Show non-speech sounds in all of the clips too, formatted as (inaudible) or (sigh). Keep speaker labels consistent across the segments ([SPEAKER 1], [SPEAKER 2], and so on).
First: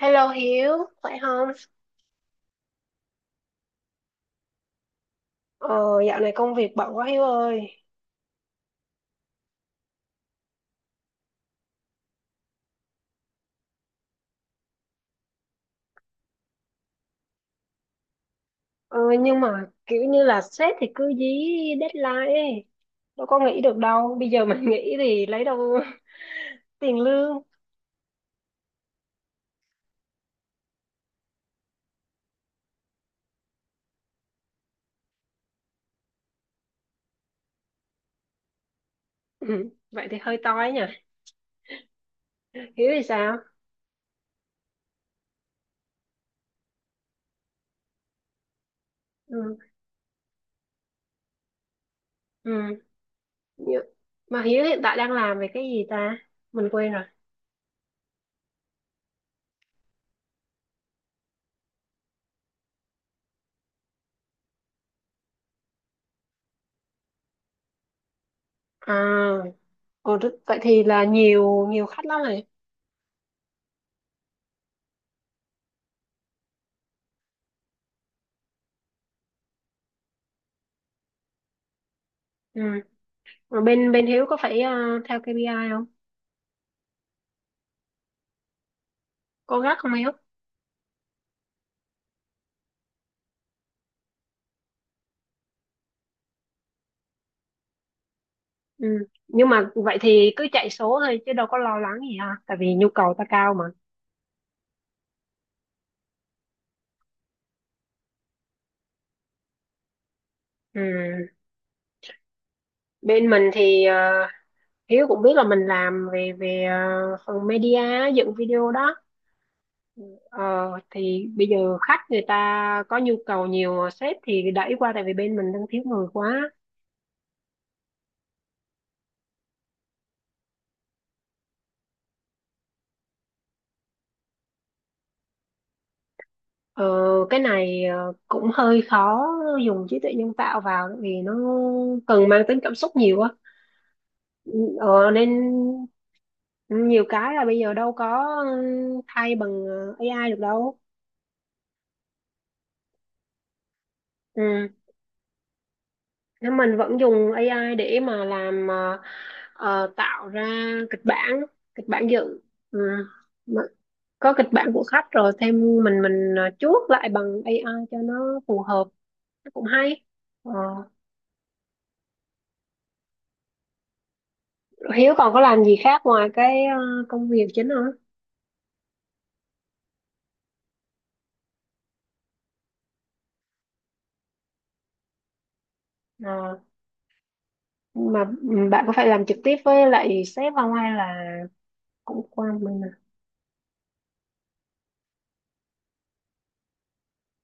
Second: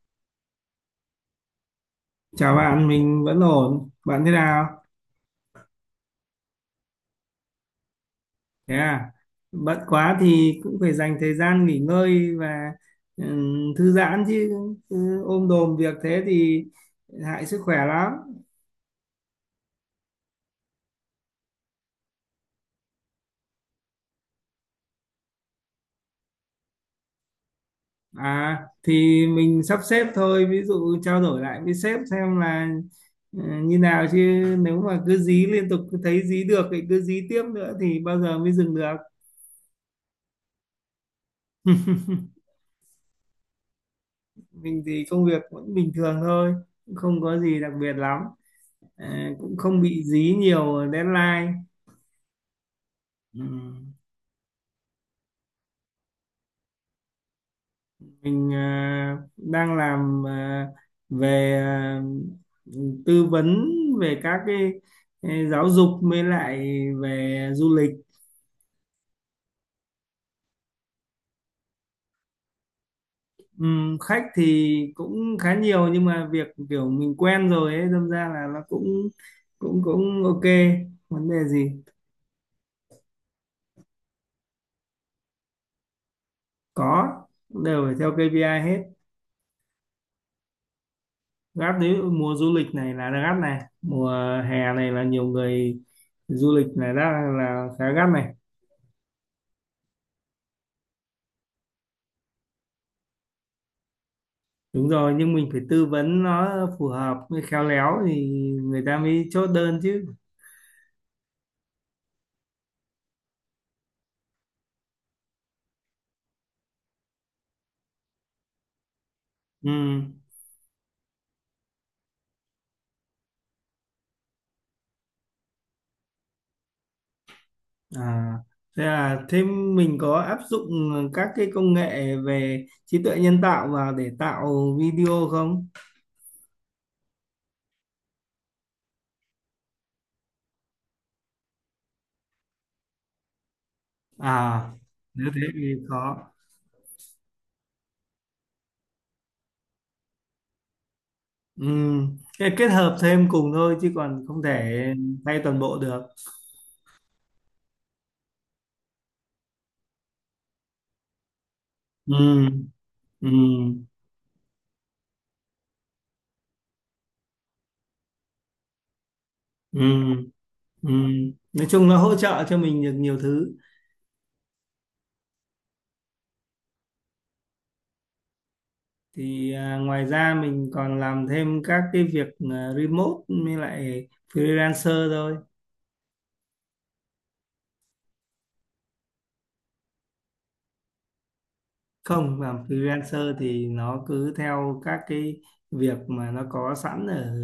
[SPEAKER 1] Hello Hiếu, khỏe không?
[SPEAKER 2] Chào bạn, mình vẫn ổn. Bạn thế nào?
[SPEAKER 1] Ờ, dạo này công việc bận quá Hiếu ơi.
[SPEAKER 2] Thế à? Bận quá thì cũng phải dành thời gian nghỉ ngơi và thư giãn chứ cứ ôm đồm việc thế thì hại sức khỏe lắm.
[SPEAKER 1] Ờ, nhưng mà kiểu như là sếp thì cứ dí deadline ấy. Đâu có nghỉ được đâu. Bây giờ mình nghỉ (laughs) thì lấy đâu (laughs) tiền lương.
[SPEAKER 2] À, thì mình sắp xếp thôi, ví dụ trao đổi lại với sếp xem là như nào chứ, nếu mà cứ dí liên tục cứ thấy dí được thì cứ dí tiếp nữa thì bao giờ mới dừng được.
[SPEAKER 1] Ừ, vậy thì hơi toi nhỉ.
[SPEAKER 2] (laughs)
[SPEAKER 1] Hiếu thì sao?
[SPEAKER 2] Mình thì công việc vẫn bình thường thôi, không có gì đặc biệt lắm. À, cũng
[SPEAKER 1] Ừ,
[SPEAKER 2] không bị dí nhiều deadline.
[SPEAKER 1] ừ.
[SPEAKER 2] Ừ.
[SPEAKER 1] Như- Mà Hiếu hiện tại đang làm về cái gì ta? Mình quên rồi.
[SPEAKER 2] Mình à, đang làm à, về à, tư vấn về các cái giáo dục mới lại về du lịch.
[SPEAKER 1] À, ồ, vậy thì là nhiều nhiều khách lắm này.
[SPEAKER 2] Ừ, khách thì cũng khá nhiều nhưng mà việc kiểu mình quen rồi ấy đâm ra là nó cũng cũng cũng ok, vấn đề gì.
[SPEAKER 1] Ừ. Mà bên bên Hiếu có phải theo KPI không?
[SPEAKER 2] Có, đều phải theo KPI hết.
[SPEAKER 1] Có gắt không Hiếu?
[SPEAKER 2] Gác đấy mùa du lịch này là gắt này, mùa hè này là nhiều người du lịch là đã là khá gắt này.
[SPEAKER 1] Ừ. Nhưng mà vậy thì cứ chạy số thôi chứ đâu có lo lắng gì ha, tại vì nhu cầu ta cao mà.
[SPEAKER 2] Đúng rồi, nhưng mình phải tư vấn nó phù hợp với khéo léo thì người ta mới chốt đơn chứ.
[SPEAKER 1] Ừ. Bên mình thì Hiếu cũng biết là mình làm về về ờ, phần media dựng video đó.
[SPEAKER 2] Ừ.
[SPEAKER 1] Ờ, thì bây giờ khách người ta có nhu cầu nhiều sếp thì đẩy qua tại vì bên mình đang thiếu người quá.
[SPEAKER 2] À, thế là thêm mình có áp dụng các cái công nghệ về trí tuệ nhân tạo vào để tạo video không?
[SPEAKER 1] Ờ, cái này cũng hơi khó dùng trí tuệ nhân tạo vào tại vì nó cần mang tính cảm xúc nhiều á.
[SPEAKER 2] À,
[SPEAKER 1] Ừ, ờ, nên
[SPEAKER 2] nếu thế thì khó.
[SPEAKER 1] nhiều cái là bây giờ đâu có ừ, thay bằng AI được đâu
[SPEAKER 2] Ừ. Thế kết hợp thêm cùng thôi chứ còn không
[SPEAKER 1] ừ.
[SPEAKER 2] thể thay toàn bộ được.
[SPEAKER 1] Nếu mình vẫn dùng AI để mà làm tạo ra kịch bản kịch bản dự
[SPEAKER 2] Ừ.
[SPEAKER 1] ừ.
[SPEAKER 2] Ừ,
[SPEAKER 1] Mà có kịch bản của khách rồi thêm mình chuốt lại bằng AI cho nó phù hợp nó cũng hay.
[SPEAKER 2] ừ,
[SPEAKER 1] Ờ,
[SPEAKER 2] ừ. Nói chung nó hỗ trợ cho mình được nhiều thứ,
[SPEAKER 1] Hiếu còn có làm gì khác ngoài cái công việc chính không?
[SPEAKER 2] thì à, ngoài ra mình còn làm thêm các cái việc à, remote với lại freelancer thôi.
[SPEAKER 1] Ờ, mà ừ, bạn có phải làm trực tiếp với lại sếp không hay là cũng
[SPEAKER 2] Không,
[SPEAKER 1] qua
[SPEAKER 2] làm
[SPEAKER 1] mình?
[SPEAKER 2] freelancer thì nó cứ theo các cái việc mà nó có sẵn ở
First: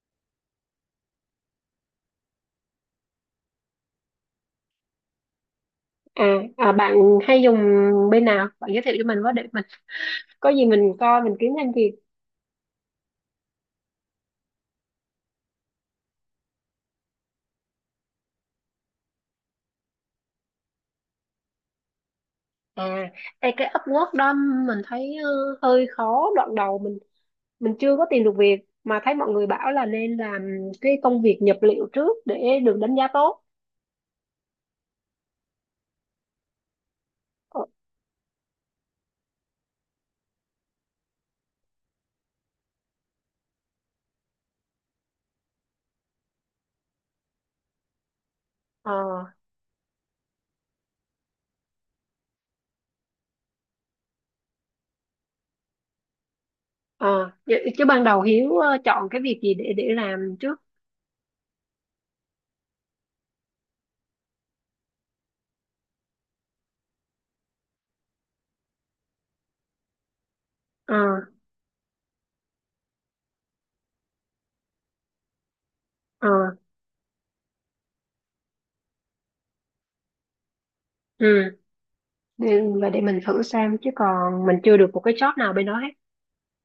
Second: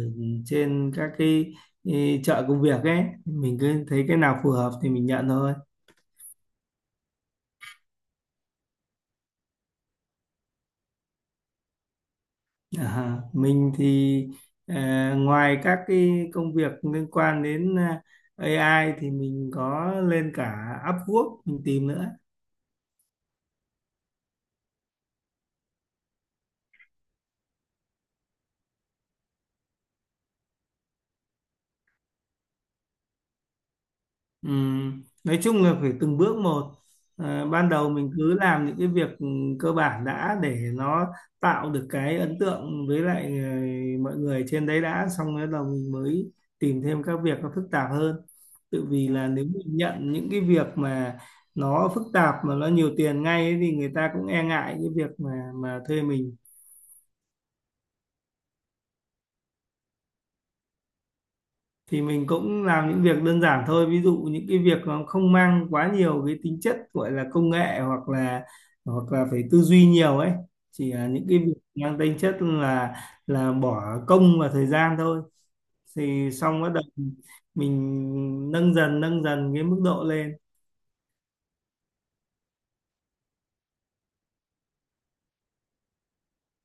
[SPEAKER 2] trên cái chợ công việc ấy, mình cứ thấy cái nào phù hợp thì mình nhận thôi.
[SPEAKER 1] À, à bạn hay dùng bên nào? Bạn giới thiệu cho mình với để mình có gì mình coi mình kiếm thêm việc.
[SPEAKER 2] À, mình thì ờ, ngoài các cái công việc liên quan đến AI thì mình có lên cả Upwork mình tìm nữa.
[SPEAKER 1] À, ê, cái Upwork đó mình thấy hơi khó đoạn đầu mình chưa có tìm được việc mà thấy mọi người bảo là nên làm cái công việc nhập liệu trước để được đánh giá tốt.
[SPEAKER 2] Ừ. Nói chung là phải từng bước một. À,
[SPEAKER 1] Ờ,
[SPEAKER 2] ban đầu mình cứ làm những cái việc ừ, cơ bản đã để nó tạo được cái ấn tượng với lại ừ, mọi người trên đấy đã, xong rồi đầu mình mới tìm thêm các việc nó phức tạp hơn. Tự vì
[SPEAKER 1] ờ,
[SPEAKER 2] là nếu mình nhận những cái việc mà nó phức tạp mà nó nhiều tiền ngay ấy, thì người ta cũng e ngại cái việc mà thuê mình.
[SPEAKER 1] ờ, chứ chứ ban đầu Hiếu chọn cái việc gì để làm trước.
[SPEAKER 2] Thì mình cũng làm những việc đơn giản thôi, ví dụ những cái việc nó không mang quá nhiều cái tính chất gọi là công nghệ, hoặc là phải tư duy nhiều ấy, chỉ
[SPEAKER 1] Ờ,
[SPEAKER 2] là những cái việc mang tính chất là bỏ công và thời gian thôi.
[SPEAKER 1] ờ,
[SPEAKER 2] Thì xong bắt đầu mình nâng dần cái mức độ lên.
[SPEAKER 1] ừ. Và để mình thử xem chứ còn mình chưa được một cái job nào bên đó hết.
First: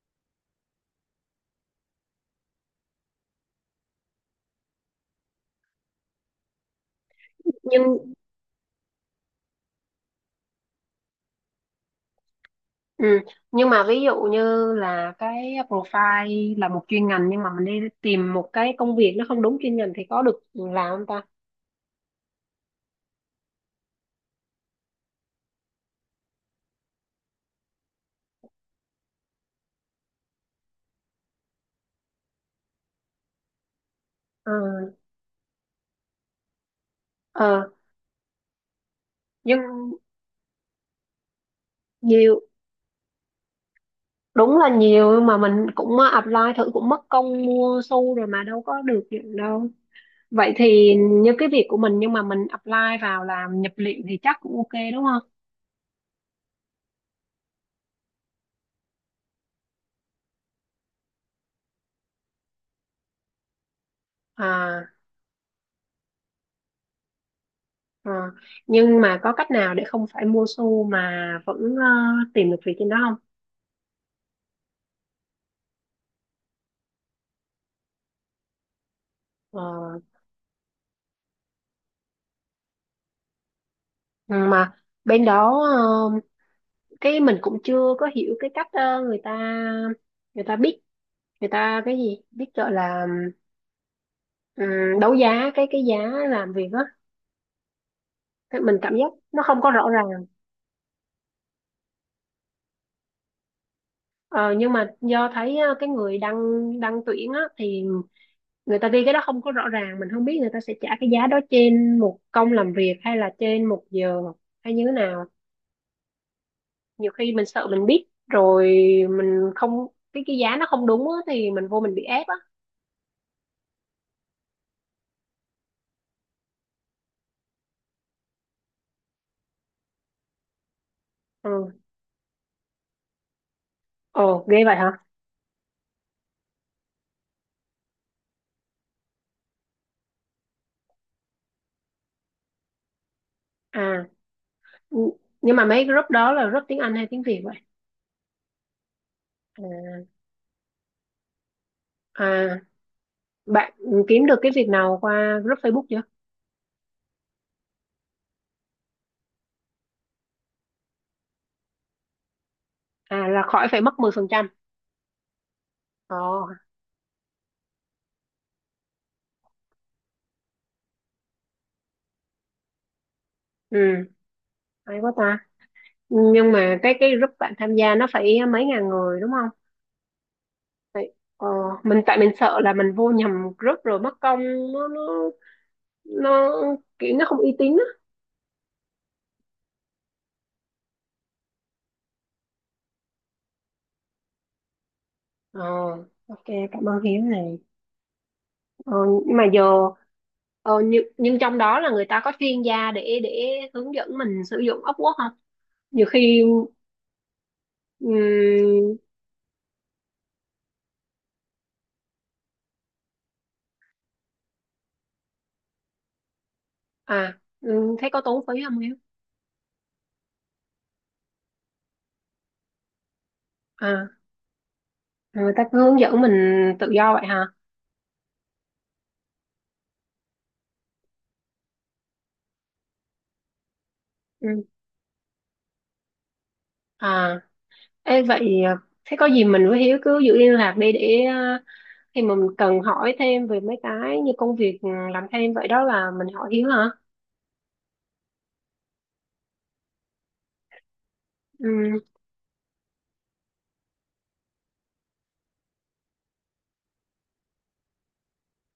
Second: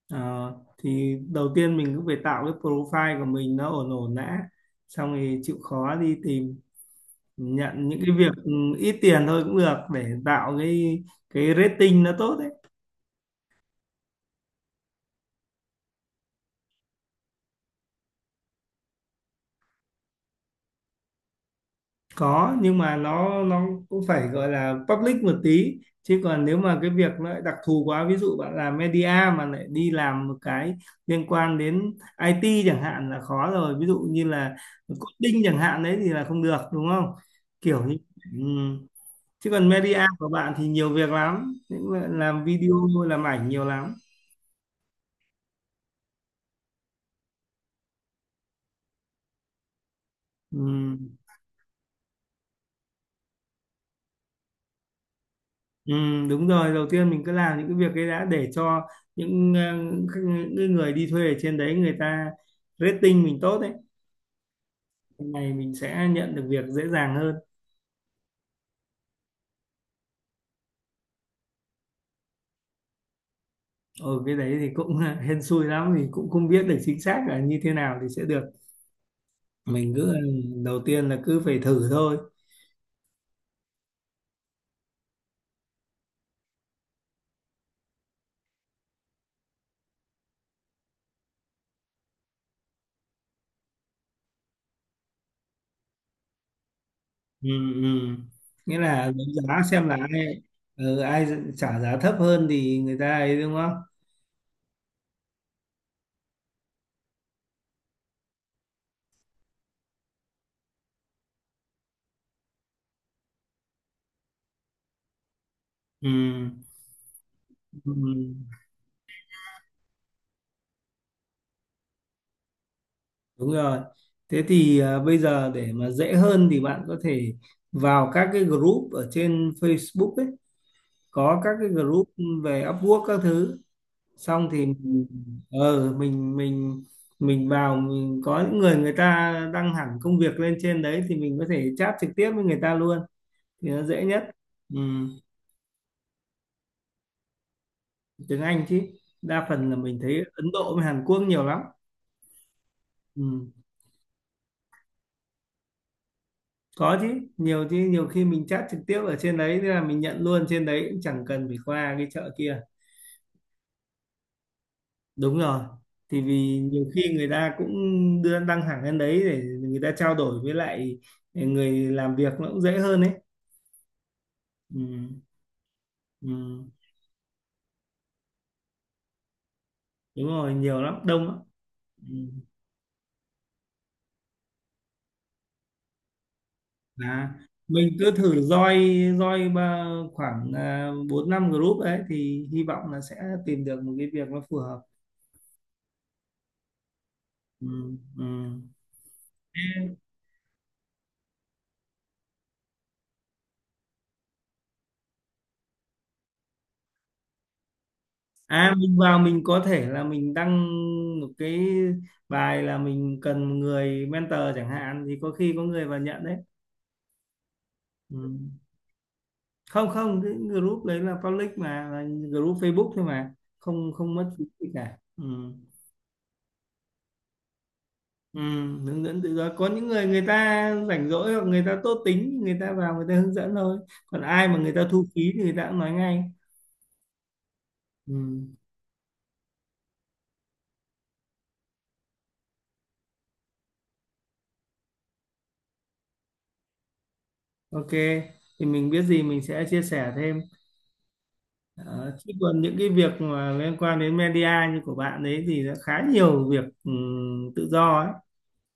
[SPEAKER 2] Ờ, thì đầu tiên mình cũng phải tạo cái profile của mình nó ổn ổn đã, xong thì chịu khó đi tìm nhận những
[SPEAKER 1] Nhưng
[SPEAKER 2] cái việc ừ, ít tiền thôi cũng được, để tạo cái rating nó tốt đấy.
[SPEAKER 1] Ừ. Nhưng mà ví dụ như là cái profile là một chuyên ngành nhưng mà mình đi tìm một cái công việc nó không đúng chuyên ngành thì có được làm không ta?
[SPEAKER 2] Có, nhưng mà nó cũng phải gọi là public một tí, chứ còn nếu mà cái việc nó lại đặc thù quá, ví dụ bạn làm media mà lại đi làm một cái liên quan đến IT chẳng hạn là khó rồi, ví dụ như
[SPEAKER 1] Ờ,
[SPEAKER 2] là coding chẳng hạn đấy thì là không được, đúng không,
[SPEAKER 1] ờ,
[SPEAKER 2] kiểu như ừ. Chứ còn
[SPEAKER 1] nhưng
[SPEAKER 2] media của bạn thì nhiều việc lắm, những bạn
[SPEAKER 1] nhiều,
[SPEAKER 2] làm video làm ảnh nhiều lắm.
[SPEAKER 1] đúng là nhiều nhưng mà mình cũng apply thử cũng mất công mua xu rồi mà đâu có được gì đâu. Vậy
[SPEAKER 2] Ừ.
[SPEAKER 1] thì như cái việc của mình nhưng mà mình apply vào làm nhập liệu thì chắc cũng ok đúng không?
[SPEAKER 2] Ừ, đúng rồi, đầu tiên mình cứ làm những cái việc ấy đã, để cho những các cái người đi thuê ở trên đấy người ta rating mình tốt đấy,
[SPEAKER 1] À,
[SPEAKER 2] này mình sẽ nhận được việc dễ dàng hơn.
[SPEAKER 1] ờ. Nhưng mà có cách nào để không phải mua xu mà vẫn tìm được việc trên đó không?
[SPEAKER 2] Ở cái đấy thì cũng (laughs) hên xui lắm, thì cũng không biết được chính xác là như thế nào thì sẽ được,
[SPEAKER 1] Ờ.
[SPEAKER 2] mình cứ đầu tiên là cứ phải thử thôi.
[SPEAKER 1] Ừ, mà bên đó cái mình cũng chưa có hiểu cái cách người ta biết người ta cái gì biết gọi là đấu giá cái giá làm việc á.
[SPEAKER 2] Ừ, ừ.
[SPEAKER 1] Thế mình
[SPEAKER 2] Nghĩa
[SPEAKER 1] cảm
[SPEAKER 2] là
[SPEAKER 1] giác
[SPEAKER 2] đấu
[SPEAKER 1] nó không
[SPEAKER 2] giá
[SPEAKER 1] có
[SPEAKER 2] xem
[SPEAKER 1] rõ
[SPEAKER 2] là
[SPEAKER 1] ràng.
[SPEAKER 2] ai trả giá thấp hơn thì người ta ấy, đúng không.
[SPEAKER 1] Ờ, nhưng mà do thấy cái người đăng đăng tuyển á thì người ta ghi cái đó không có rõ ràng, mình không biết người ta sẽ trả cái giá đó trên một công làm việc hay là trên một giờ hay như thế nào.
[SPEAKER 2] Ừ.
[SPEAKER 1] Nhiều khi mình sợ mình
[SPEAKER 2] Ừ.
[SPEAKER 1] biết rồi mình không, cái cái giá nó không đúng á, thì mình vô mình bị ép á.
[SPEAKER 2] Đúng rồi. Thế thì à, bây giờ để mà dễ hơn thì bạn có thể vào các cái group ở trên Facebook ấy, có các cái
[SPEAKER 1] Ừ.
[SPEAKER 2] group về Upwork các thứ.
[SPEAKER 1] Ồ,
[SPEAKER 2] Xong
[SPEAKER 1] ghê
[SPEAKER 2] thì
[SPEAKER 1] vậy hả?
[SPEAKER 2] ờ mình mình mình vào, mình có những người người ta đăng hẳn công việc lên trên đấy thì mình có thể chat trực tiếp với người ta luôn thì nó dễ
[SPEAKER 1] À,
[SPEAKER 2] nhất. Ừ,
[SPEAKER 1] nhưng mà mấy group đó là group tiếng Anh hay tiếng Việt vậy?
[SPEAKER 2] tiếng Anh chứ. Đa phần là mình
[SPEAKER 1] À,
[SPEAKER 2] thấy Ấn Độ với Hàn Quốc nhiều lắm.
[SPEAKER 1] à
[SPEAKER 2] Ừ.
[SPEAKER 1] bạn kiếm được cái việc nào qua group Facebook chưa?
[SPEAKER 2] Có chứ, nhiều chứ, nhiều khi mình chat trực tiếp ở trên đấy tức là mình nhận luôn trên đấy, cũng chẳng cần phải qua cái chợ kia.
[SPEAKER 1] À, là khỏi phải mất 10%.
[SPEAKER 2] Đúng rồi, thì
[SPEAKER 1] Ồ,
[SPEAKER 2] vì nhiều khi người ta cũng đưa đăng hàng lên đấy để người ta trao đổi với lại người làm việc nó cũng dễ hơn đấy.
[SPEAKER 1] ừ,
[SPEAKER 2] Ừ,
[SPEAKER 1] hay quá ta. Nhưng
[SPEAKER 2] ừ,
[SPEAKER 1] mà cái group bạn tham gia nó phải mấy ngàn người đúng không?
[SPEAKER 2] đúng rồi, nhiều lắm,
[SPEAKER 1] Vậy,
[SPEAKER 2] đông lắm.
[SPEAKER 1] mình
[SPEAKER 2] Ừ.
[SPEAKER 1] tại mình sợ là mình vô nhầm group rồi mất công nó nó nó kiểu nó
[SPEAKER 2] À,
[SPEAKER 1] không uy tín á.
[SPEAKER 2] mình cứ thử join join khoảng bốn năm group đấy thì hy vọng là sẽ tìm được một cái việc nó phù hợp.
[SPEAKER 1] Ờ, ok, cảm ơn Hiếu này.
[SPEAKER 2] Ừ, ừ.
[SPEAKER 1] Ờ, nhưng mà giờ nhưng trong đó là người ta có chuyên gia để hướng dẫn mình sử dụng ốc guốc không? Nhiều khi
[SPEAKER 2] À,
[SPEAKER 1] ừm,
[SPEAKER 2] mình vào mình có thể là mình đăng một cái bài là mình cần một người mentor chẳng hạn, thì có khi có người vào nhận đấy.
[SPEAKER 1] à thấy
[SPEAKER 2] Ừ.
[SPEAKER 1] có tốn phí không em?
[SPEAKER 2] Không, không, cái group đấy là public mà, là group Facebook thôi mà, không,
[SPEAKER 1] À,
[SPEAKER 2] không mất phí gì cả. Ừ.
[SPEAKER 1] người ta cứ hướng dẫn mình tự do vậy hả?
[SPEAKER 2] Ừ, hướng dẫn tự do, có những người người ta rảnh rỗi hoặc người ta tốt tính người ta vào người ta hướng dẫn thôi, còn ai mà
[SPEAKER 1] Ừ.
[SPEAKER 2] người ta thu phí thì người ta cũng nói ngay.
[SPEAKER 1] À
[SPEAKER 2] Ừ.
[SPEAKER 1] ê, vậy à, thế có gì mình với Hiếu cứ giữ liên lạc đi để à, khi mà mình cần hỏi thêm về mấy cái như công việc ừ, làm thêm vậy đó là mình hỏi Hiếu hả?
[SPEAKER 2] Ok, thì mình biết gì mình sẽ chia sẻ thêm.
[SPEAKER 1] Ừ,
[SPEAKER 2] Đó, chứ còn những cái việc mà liên quan đến media như của bạn ấy thì đã khá nhiều việc tự do ấy,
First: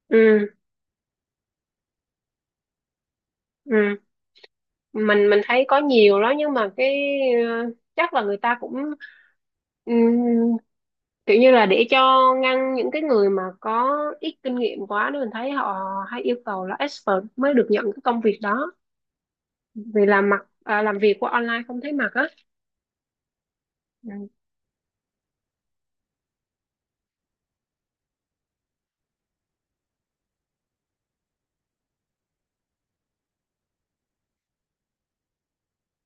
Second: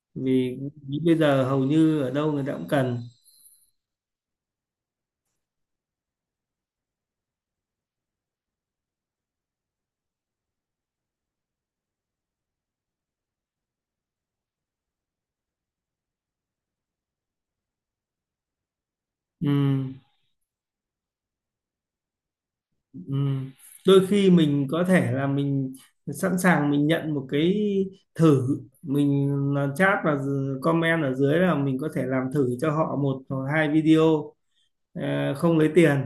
[SPEAKER 1] ừ,
[SPEAKER 2] vì bây giờ hầu như ở đâu người ta cũng cần.
[SPEAKER 1] ừ, mình thấy có nhiều đó nhưng mà cái chắc là người ta cũng ừ, kiểu như là để cho ngăn những cái người mà có ít kinh nghiệm quá nên mình thấy họ hay yêu cầu là expert mới được nhận cái công việc đó.
[SPEAKER 2] Ừm,
[SPEAKER 1] Vì làm mặt à, làm việc qua online không thấy mặt á.
[SPEAKER 2] ừm. Đôi
[SPEAKER 1] Ừ.
[SPEAKER 2] khi mình có thể là mình sẵn sàng mình nhận một cái thử, mình làm chat và comment ở dưới là mình có thể làm thử cho họ một hoặc hai video, không lấy tiền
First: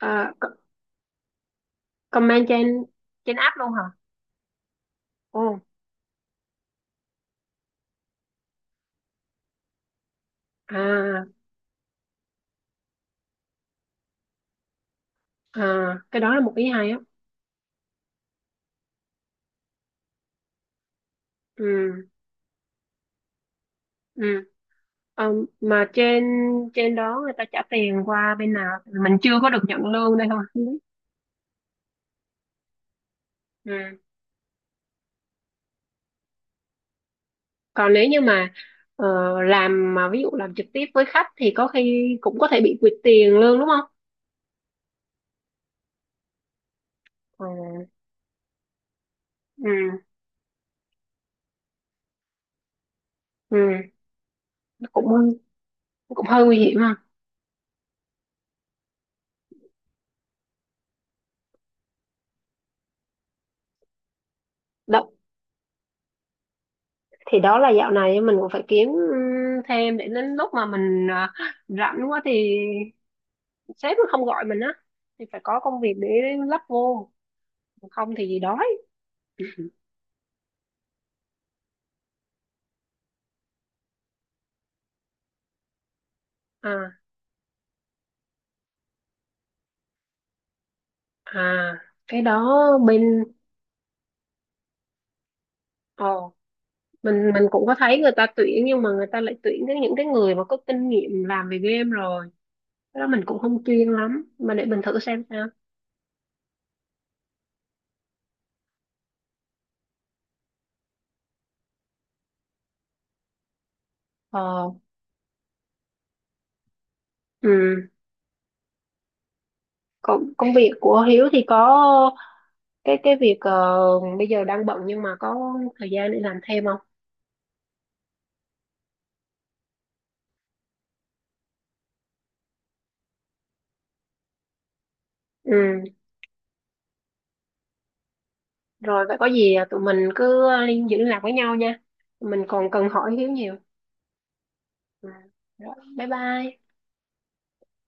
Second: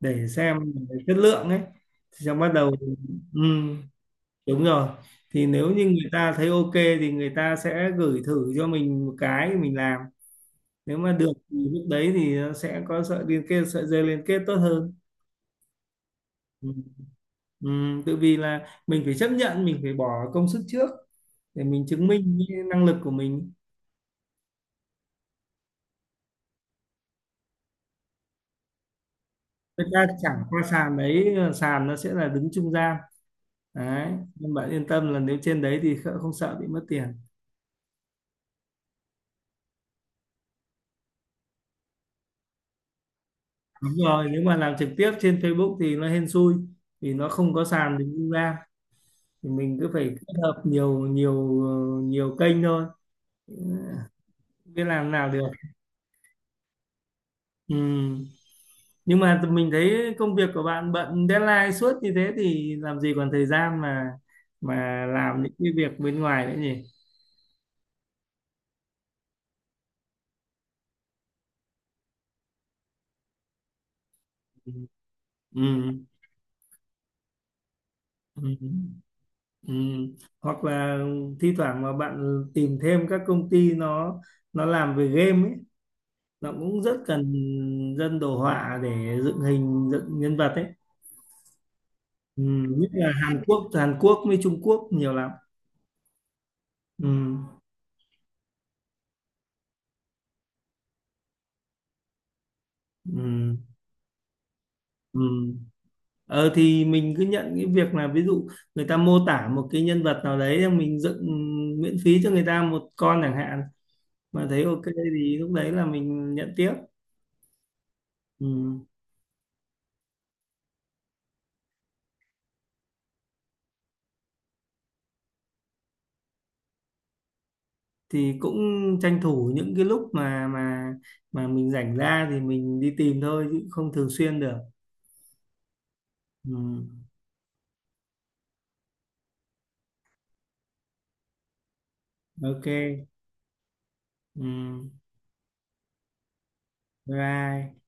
[SPEAKER 2] để
[SPEAKER 1] À,
[SPEAKER 2] xem chất lượng ấy, thì xong
[SPEAKER 1] comment
[SPEAKER 2] bắt
[SPEAKER 1] trên
[SPEAKER 2] đầu.
[SPEAKER 1] trên
[SPEAKER 2] Ừ.
[SPEAKER 1] app luôn hả?
[SPEAKER 2] Đúng rồi.
[SPEAKER 1] Ồ,
[SPEAKER 2] Thì nếu như người ta thấy ok thì người ta sẽ gửi thử cho mình một cái mình làm. Nếu mà
[SPEAKER 1] à,
[SPEAKER 2] được thì lúc đấy thì nó sẽ có sợi liên kết, sợi dây liên kết tốt hơn.
[SPEAKER 1] à cái đó là một ý
[SPEAKER 2] Ừ.
[SPEAKER 1] hay á.
[SPEAKER 2] Ừ, tự vì là mình phải chấp nhận, mình phải bỏ công sức trước để mình chứng
[SPEAKER 1] Ừ,
[SPEAKER 2] minh cái năng lực của mình.
[SPEAKER 1] ừ. Ờ, mà trên trên đó người ta trả tiền qua bên nào mình chưa có được nhận
[SPEAKER 2] Người ta
[SPEAKER 1] lương đây không?
[SPEAKER 2] chẳng qua sàn đấy, sàn nó sẽ là đứng trung gian.
[SPEAKER 1] Ừ,
[SPEAKER 2] Đấy. Nhưng bạn yên tâm là nếu trên đấy thì không sợ bị mất tiền.
[SPEAKER 1] còn nếu như mà ờ, làm mà ví dụ làm trực tiếp với khách thì có khi cũng có thể bị quỵt tiền lương đúng không?
[SPEAKER 2] Đúng rồi, nếu mà làm trực tiếp trên Facebook thì nó hên xui, vì nó
[SPEAKER 1] Ờ,
[SPEAKER 2] không có sàn đứng trung gian. Thì mình cứ
[SPEAKER 1] ừ,
[SPEAKER 2] phải kết hợp nhiều nhiều nhiều kênh thôi,
[SPEAKER 1] ừ
[SPEAKER 2] biết
[SPEAKER 1] nó cũng
[SPEAKER 2] làm nào được.
[SPEAKER 1] cũng hơi nguy hiểm ha.
[SPEAKER 2] Ừ. Nhưng mà tụi mình thấy công việc của bạn bận deadline suốt như thế thì làm gì còn thời gian mà
[SPEAKER 1] Đó
[SPEAKER 2] làm những cái việc bên ngoài nữa nhỉ.
[SPEAKER 1] thì đó là dạo này mình cũng phải kiếm ừ, thêm để đến lúc mà mình à, rảnh quá thì sếp nó không gọi mình á
[SPEAKER 2] Ừ.
[SPEAKER 1] thì phải có công
[SPEAKER 2] Ừ.
[SPEAKER 1] việc để lắp vô, không thì gì
[SPEAKER 2] Ừ.
[SPEAKER 1] đói.
[SPEAKER 2] Ừ. Hoặc là thi thoảng mà bạn tìm thêm các công ty nó làm về game ấy, nó cũng rất
[SPEAKER 1] À,
[SPEAKER 2] cần dân đồ họa để dựng hình dựng nhân vật ấy.
[SPEAKER 1] à cái đó
[SPEAKER 2] Ừ. Nhất là
[SPEAKER 1] bên
[SPEAKER 2] Hàn Quốc Hàn Quốc với Trung Quốc nhiều lắm.
[SPEAKER 1] ờ,
[SPEAKER 2] Ừ.
[SPEAKER 1] mình cũng có thấy người ta tuyển nhưng mà người ta lại tuyển cái những cái người mà có kinh nghiệm làm về game rồi. Cái đó mình cũng
[SPEAKER 2] Ừ.
[SPEAKER 1] không chuyên lắm mà để mình thử
[SPEAKER 2] Ừ.
[SPEAKER 1] xem sao.
[SPEAKER 2] Ờ, thì mình cứ nhận cái việc là ví dụ người ta mô tả một cái nhân vật nào đấy xong mình dựng ừ, miễn phí cho người ta một con chẳng hạn, mà thấy
[SPEAKER 1] Ờ,
[SPEAKER 2] ok thì lúc đấy là mình nhận tiếp.
[SPEAKER 1] ừ,
[SPEAKER 2] Ừ.
[SPEAKER 1] công công việc của Hiếu thì có cái việc bây giờ đang bận nhưng mà có thời gian để làm thêm không?
[SPEAKER 2] Thì cũng tranh thủ những cái lúc mà mình rảnh ra thì mình đi tìm thôi chứ không thường xuyên được.
[SPEAKER 1] Ừ,
[SPEAKER 2] Ừ.
[SPEAKER 1] rồi vậy có gì à, tụi mình cứ giữ liên lạc với nhau nha. Mình
[SPEAKER 2] Ok.
[SPEAKER 1] còn cần hỏi Hiếu nhiều.
[SPEAKER 2] Ừ.
[SPEAKER 1] Ừ. Rồi bye bye.
[SPEAKER 2] Bye bye.